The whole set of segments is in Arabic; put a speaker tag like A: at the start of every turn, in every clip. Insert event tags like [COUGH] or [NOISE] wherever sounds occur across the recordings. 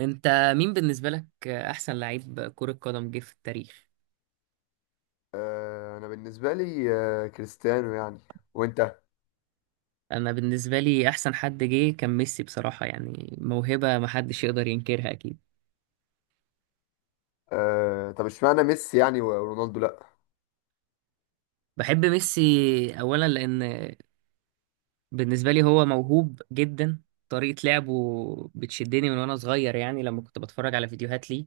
A: انت مين بالنسبة لك احسن لعيب كرة قدم جه في التاريخ؟
B: انا بالنسبه لي كريستيانو يعني. وانت؟
A: انا بالنسبة لي احسن حد جه كان ميسي، بصراحة يعني موهبة محدش يقدر ينكرها اكيد.
B: طب اشمعنى ميسي يعني، ورونالدو لا؟
A: بحب ميسي اولا لان بالنسبة لي هو موهوب جدا، طريقة لعبه بتشدني من وانا صغير، يعني لما كنت بتفرج على فيديوهات ليه،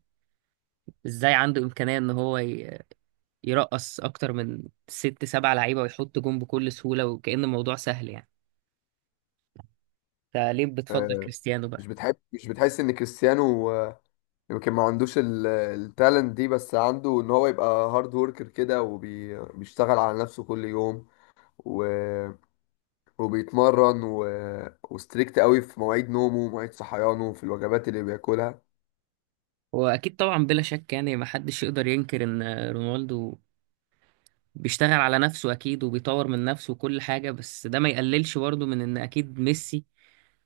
A: ازاي عنده امكانية ان هو يرقص اكتر من ست سبع لعيبة ويحط جون بكل سهولة، وكأن الموضوع سهل يعني. انت ليه بتفضل
B: آه،
A: كريستيانو بقى؟
B: مش بتحس ان كريستيانو، يمكن ما عندوش التالنت دي، بس عنده ان هو يبقى هارد وركر كده وبيشتغل على نفسه كل يوم و... وبيتمرن وستريكت قوي في مواعيد نومه ومواعيد صحيانه في الوجبات اللي بياكلها.
A: واكيد طبعا بلا شك، يعني ما حدش يقدر ينكر ان رونالدو بيشتغل على نفسه اكيد وبيطور من نفسه وكل حاجة، بس ده ما يقللش برضه من ان اكيد ميسي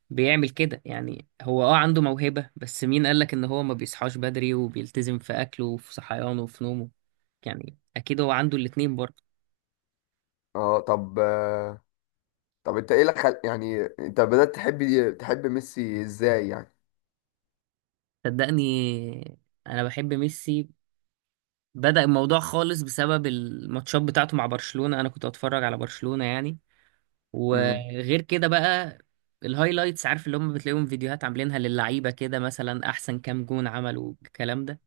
A: بيعمل كده، يعني هو عنده موهبة، بس مين قالك ان هو ما بيصحاش بدري وبيلتزم في اكله وفي صحيانه وفي نومه؟ يعني اكيد هو عنده الاتنين برضه.
B: اه، طب طب انت ايه اللي يعني انت بدأت تحب ميسي ازاي يعني؟
A: صدقني انا بحب ميسي، بدأ الموضوع خالص بسبب الماتشات بتاعته مع برشلونة، انا كنت اتفرج على برشلونة يعني.
B: مم.
A: وغير كده بقى الهايلايتس، عارف اللي هم بتلاقيهم فيديوهات عاملينها للعيبة كده، مثلا أحسن كام جون عملوا، الكلام ده.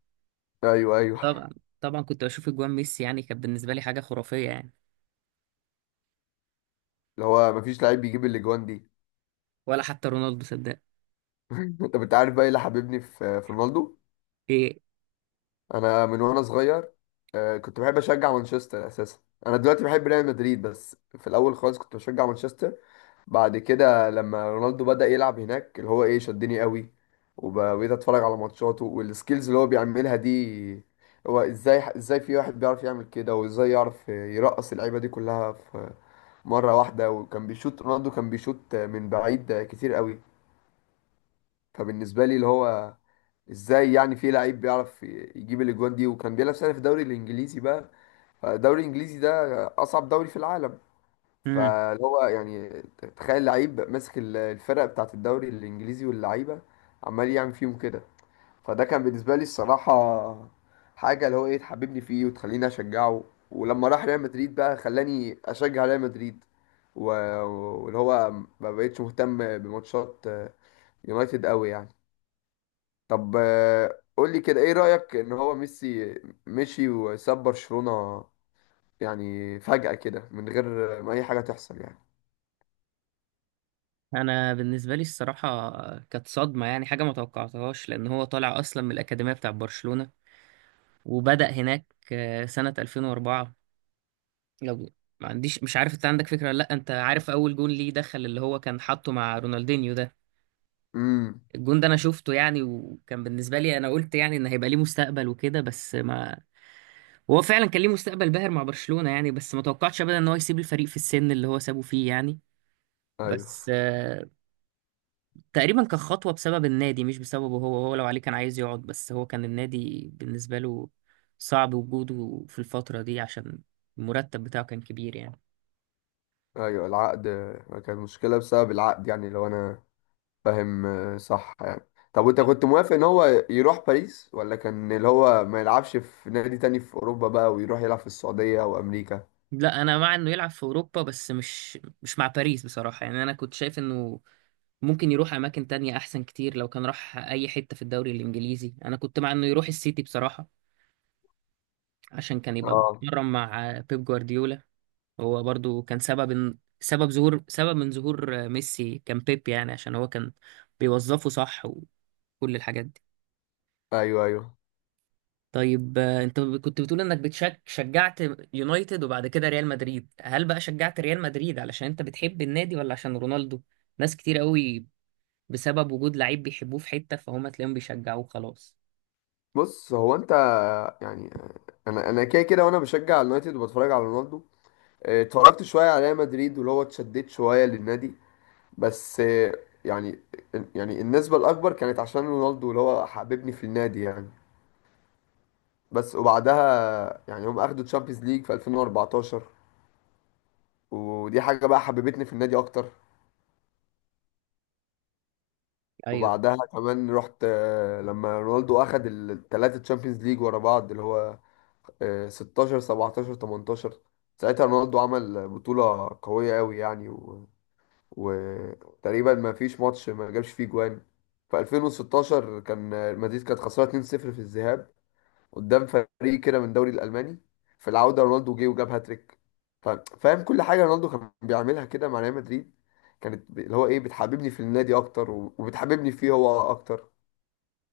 B: ايوه، ايوه.
A: طبعا طبعا كنت بشوف أجوان ميسي، يعني كانت بالنسبة لي حاجة خرافية يعني.
B: اللي هو مفيش لعيب بيجيب الاجوان دي.
A: ولا حتى رونالدو صدق.
B: [LAUGHS] طب انت عارف بقى ايه اللي حببني في رونالدو؟
A: إيه؟
B: انا من وانا صغير كنت بحب اشجع مانشستر اساسا. انا دلوقتي بحب ريال مدريد، بس في الاول خالص كنت بشجع مانشستر. بعد كده لما رونالدو بدأ يلعب هناك اللي هو ايه شدني قوي، وبقيت اتفرج على ماتشاته والسكيلز اللي هو بيعملها دي. هو ازاي في واحد بيعرف يعمل كده، وازاي يعرف يرقص اللعيبه دي كلها في مره واحده؟ وكان بيشوط، رونالدو كان بيشوط من بعيد كتير قوي. فبالنسبه لي اللي هو ازاي يعني في لعيب بيعرف يجيب الاجوان دي، وكان بيلعب سنه في الدوري الانجليزي بقى؟ فالدوري الانجليزي ده اصعب دوري في العالم.
A: مم.
B: فاللي هو يعني تخيل لعيب ماسك الفرق بتاعت الدوري الانجليزي واللعيبه، عمال يعمل فيهم كده. فده كان بالنسبه لي الصراحه حاجه اللي هو ايه تحببني فيه وتخليني اشجعه. ولما راح ريال مدريد بقى خلاني اشجع ريال مدريد. و- واللي هو ما بقتش مهتم بماتشات يونايتد قوي يعني. طب قول لي كده، ايه رأيك ان هو ميسي مشي وساب برشلونة؟ يعني فجأة كده من غير ما اي حاجة تحصل يعني.
A: أنا بالنسبة لي الصراحة كانت صدمة، يعني حاجة ما توقعتهاش، لأن هو طالع أصلا من الأكاديمية بتاع برشلونة وبدأ هناك سنة 2004. لو ما عنديش، مش عارف أنت عندك فكرة ولا لأ، أنت عارف أول جون ليه دخل، اللي هو كان حاطه مع رونالدينيو ده؟
B: امم.
A: الجون ده انا شفته يعني، وكان بالنسبه لي انا قلت يعني ان هيبقى ليه مستقبل وكده، بس ما، هو فعلا كان ليه مستقبل باهر مع برشلونه يعني، بس ما توقعتش ابدا ان هو يسيب الفريق في السن اللي هو سابه فيه يعني.
B: ايوه،
A: بس تقريبا كان خطوه بسبب النادي مش بسببه هو، هو لو عليه كان عايز يقعد، بس هو كان النادي بالنسبه له صعب وجوده في الفتره دي عشان المرتب بتاعه كان كبير يعني.
B: ايوه العقد، كانت مشكلة بسبب العقد يعني، لو انا فاهم صح يعني. طب وانت كنت موافق ان هو يروح باريس، ولا كان اللي هو ما يلعبش في نادي تاني في اوروبا بقى، ويروح يلعب في السعودية او امريكا؟
A: لا انا مع انه يلعب في اوروبا، بس مش مع باريس بصراحه يعني، انا كنت شايف انه ممكن يروح اماكن تانية احسن كتير. لو كان راح اي حتة في الدوري الانجليزي انا كنت مع انه يروح السيتي بصراحة، عشان كان يبقى
B: اه.
A: بيتمرن مع بيب جوارديولا. هو برضو كان سبب من ظهور ميسي كان بيب، يعني عشان هو كان بيوظفه صح وكل الحاجات دي.
B: ايوه، ايوه.
A: طيب انت كنت بتقول انك شجعت يونايتد وبعد كده ريال مدريد، هل بقى شجعت ريال مدريد علشان انت بتحب النادي ولا عشان رونالدو؟ ناس كتير قوي بسبب وجود لعيب بيحبوه في حتة، فهم تلاقيهم بيشجعوه خلاص.
B: بص هو انت، يعني انا كده كده وانا بشجع اليونايتد وبتفرج على رونالدو. اتفرجت شوية على ريال مدريد واللي هو اتشددت شوية للنادي. بس يعني النسبة الأكبر كانت عشان رونالدو اللي هو حببني في النادي يعني. بس وبعدها يعني هم أخدوا تشامبيونز ليج في 2014، ودي حاجة بقى حببتني في النادي أكتر.
A: ايوه،
B: وبعدها كمان رحت، لما رونالدو أخد التلاتة تشامبيونز ليج ورا بعض اللي هو 16 17 18. ساعتها رونالدو عمل بطولة قوية أوي يعني، وتقريبا ما فيش ماتش ما جابش فيه جوان. في 2016 كان المدريد كانت خسرانه 2-0 في الذهاب قدام فريق كده من الدوري الالماني. في العوده رونالدو جه وجاب هاتريك. ف- فاهم، كل حاجه رونالدو كان بيعملها كده مع ريال مدريد كانت اللي هو ايه بتحببني في النادي اكتر وبتحببني فيه هو اكتر.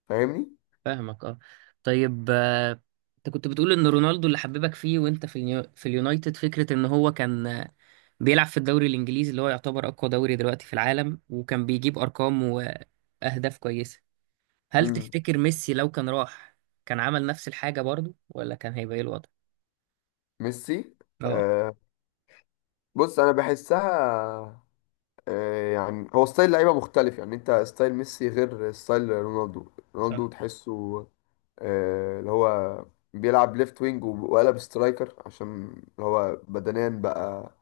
B: فاهمني؟
A: فاهمك، اه. طيب انت كنت بتقول ان رونالدو اللي حببك فيه وانت في اليونايتد، فكره ان هو كان بيلعب في الدوري الانجليزي اللي هو يعتبر اقوى دوري دلوقتي في العالم، وكان بيجيب ارقام واهداف كويسه. هل
B: مم.
A: تفتكر ميسي لو كان راح كان عمل نفس الحاجه برضو ولا كان هيبقى ايه الوضع؟
B: ميسي
A: اه،
B: آه. بص انا بحسها، يعني هو ستايل لعيبه مختلف. يعني انت ستايل ميسي غير ستايل رونالدو.
A: صح.
B: رونالدو تحسه اللي هو بيلعب ليفت وينج وقلب سترايكر، عشان اللي هو بدنيا بقى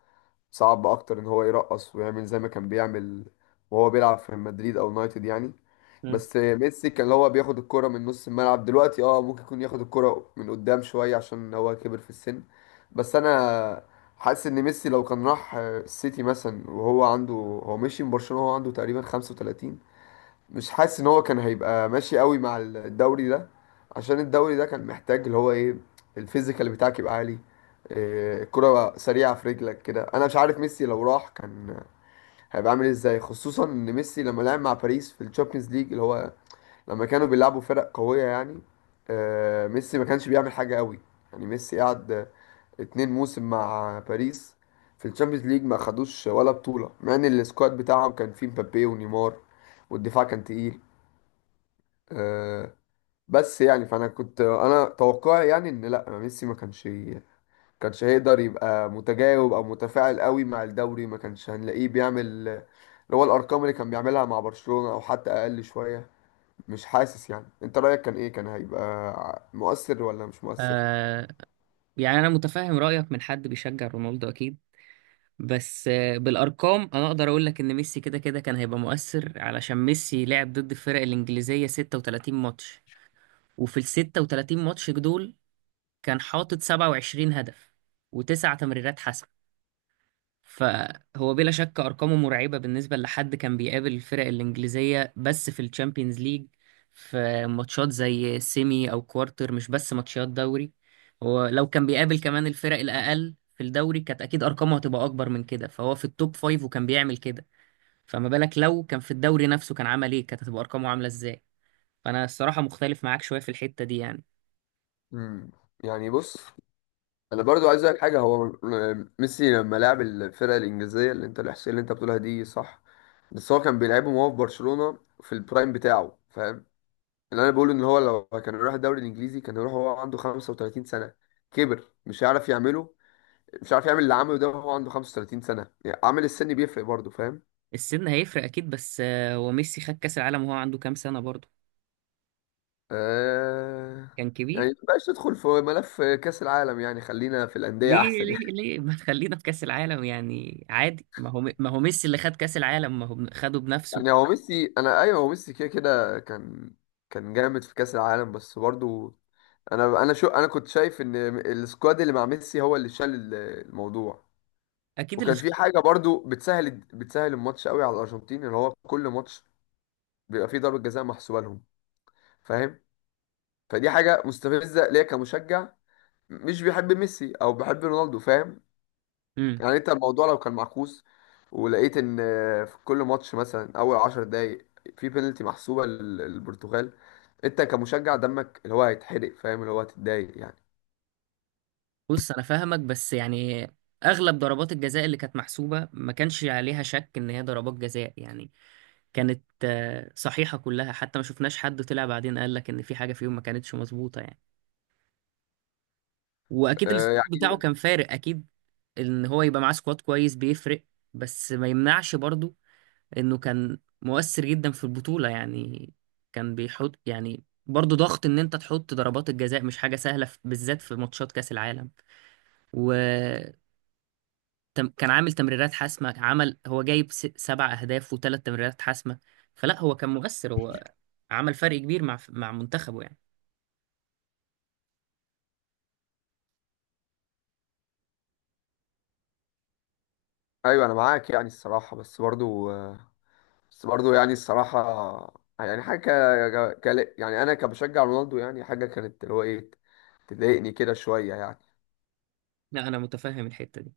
B: صعب اكتر ان هو يرقص ويعمل زي ما كان بيعمل، وهو بيلعب في مدريد او يونايتد يعني.
A: مم.
B: بس ميسي كان اللي هو بياخد الكرة من نص الملعب. دلوقتي اه ممكن يكون ياخد الكرة من قدام شوية عشان هو كبر في السن. بس انا حاسس ان ميسي لو كان راح السيتي مثلا، وهو عنده، هو مشي من برشلونة وهو عنده تقريبا 35، مش حاسس ان هو كان هيبقى ماشي قوي مع الدوري ده. عشان الدوري ده كان محتاج اللي هو ايه، الفيزيكال بتاعك يبقى عالي، إيه، الكرة سريعة في رجلك كده. انا مش عارف ميسي لو راح كان هيبقى عامل ازاي، خصوصا ان ميسي لما لعب مع باريس في الشامبيونز ليج اللي هو لما كانوا بيلعبوا فرق قوية يعني، ميسي ما كانش بيعمل حاجة قوي. يعني ميسي قعد اتنين موسم مع باريس في الشامبيونز ليج، ما خدوش ولا بطولة، مع ان السكواد بتاعهم كان فيه مبابي ونيمار والدفاع كان تقيل. آه، بس يعني، فانا كنت، انا توقعي يعني ان لا، ميسي ما كانش كانش هيقدر يبقى متجاوب او متفاعل قوي مع الدوري. ما كانش هنلاقيه بيعمل اللي هو الارقام اللي كان بيعملها مع برشلونة او حتى اقل شوية. مش حاسس؟ يعني انت رايك كان ايه، كان هيبقى مؤثر ولا مش مؤثر؟
A: آه يعني انا متفهم رايك من حد بيشجع رونالدو اكيد، بس بالارقام انا اقدر اقول لك ان ميسي كده كده كان هيبقى مؤثر، علشان ميسي لعب ضد الفرق الانجليزيه 36 ماتش، وفي ال 36 ماتش دول كان حاطط 27 هدف و9 تمريرات حسم. فهو بلا شك ارقامه مرعبه، بالنسبه لحد كان بيقابل الفرق الانجليزيه بس في الشامبيونز ليج، في ماتشات زي سيمي او كوارتر، مش بس ماتشات دوري. هو لو كان بيقابل كمان الفرق الاقل في الدوري كانت اكيد ارقامه هتبقى اكبر من كده، فهو في التوب فايف وكان بيعمل كده، فما بالك لو كان في الدوري نفسه، كان عمل ايه؟ كانت هتبقى ارقامه عامله ازاي؟ فانا الصراحه مختلف معاك شويه في الحته دي يعني.
B: امم يعني بص، انا برضو عايز اقول حاجه، هو ميسي لما لعب الفرقه الانجليزيه، اللي انت الاحصائيه اللي انت بتقولها دي صح، بس هو كان بيلعبهم وهو في برشلونه في البرايم بتاعه. اللي انا بقوله ان هو لو كان راح الدوري الانجليزي كان يروح وهو عنده 35 سنه، كبر، مش هيعرف يعمله. مش عارف يعمل اللي عمله ده وهو عنده 35 سنه. يعني عامل السن بيفرق برضه، فاهم؟
A: السن هيفرق اكيد، بس هو ميسي خد كاس العالم وهو عنده كام سنه برضه؟
B: آه...
A: كان
B: يعني
A: كبير.
B: مبقاش ندخل في ملف كاس العالم يعني، خلينا في الانديه
A: ليه؟
B: احسن
A: ليه
B: يعني.
A: ليه [LAUGHS] ما تخلينا في كأس العالم يعني؟ عادي، ما هو ميسي اللي خد كأس العالم، ما هو خده
B: [LAUGHS]
A: بنفسه.
B: يعني هو ميسي، انا ايوه هو ميسي كده كده كان جامد في كاس العالم، بس برضه انا شو، انا كنت شايف ان السكواد اللي مع ميسي هو اللي شال الموضوع.
A: اكيد اللي
B: وكان
A: شاط.
B: في حاجه برضو بتسهل الماتش قوي على الارجنتين، اللي هو كل ماتش بيبقى فيه ضربه جزاء محسوبه لهم، فاهم؟ فدي حاجه مستفزه ليا كمشجع مش بيحب ميسي او بيحب رونالدو، فاهم؟
A: امم
B: يعني انت الموضوع لو كان معكوس، ولقيت ان في كل ماتش مثلا اول 10 دقايق في بينالتي محسوبه للبرتغال، انت كمشجع دمك اللي هو هيتحرق، فاهم، اللي هو هتتضايق يعني
A: بص انا فاهمك، بس يعني اغلب ضربات الجزاء اللي كانت محسوبة ما كانش عليها شك ان هي ضربات جزاء يعني، كانت صحيحة كلها، حتى ما شفناش حد طلع بعدين قال لك ان في حاجة فيهم ما كانتش مظبوطة يعني. واكيد السكواد بتاعه
B: يعني،
A: كان فارق اكيد، ان هو يبقى معاه سكواد كويس بيفرق، بس ما يمنعش برضو انه كان مؤثر جدا في البطولة يعني، كان بيحط يعني برضه ضغط، ان انت تحط ضربات الجزاء مش حاجة سهلة، بالذات في ماتشات كأس العالم. و كان عامل تمريرات حاسمة، عمل، هو جايب 7 اهداف و3 تمريرات حاسمة. فلا، هو كان مؤثر، هو عمل فرق كبير مع منتخبه يعني.
B: ايوه، انا معاك يعني الصراحه. بس برضو، بس برضه يعني الصراحة، يعني حاجة، يعني أنا كبشجع رونالدو، يعني حاجة كانت اللي هو إيه، تضايقني كده شوية يعني.
A: لا انا متفهم الحتة دي.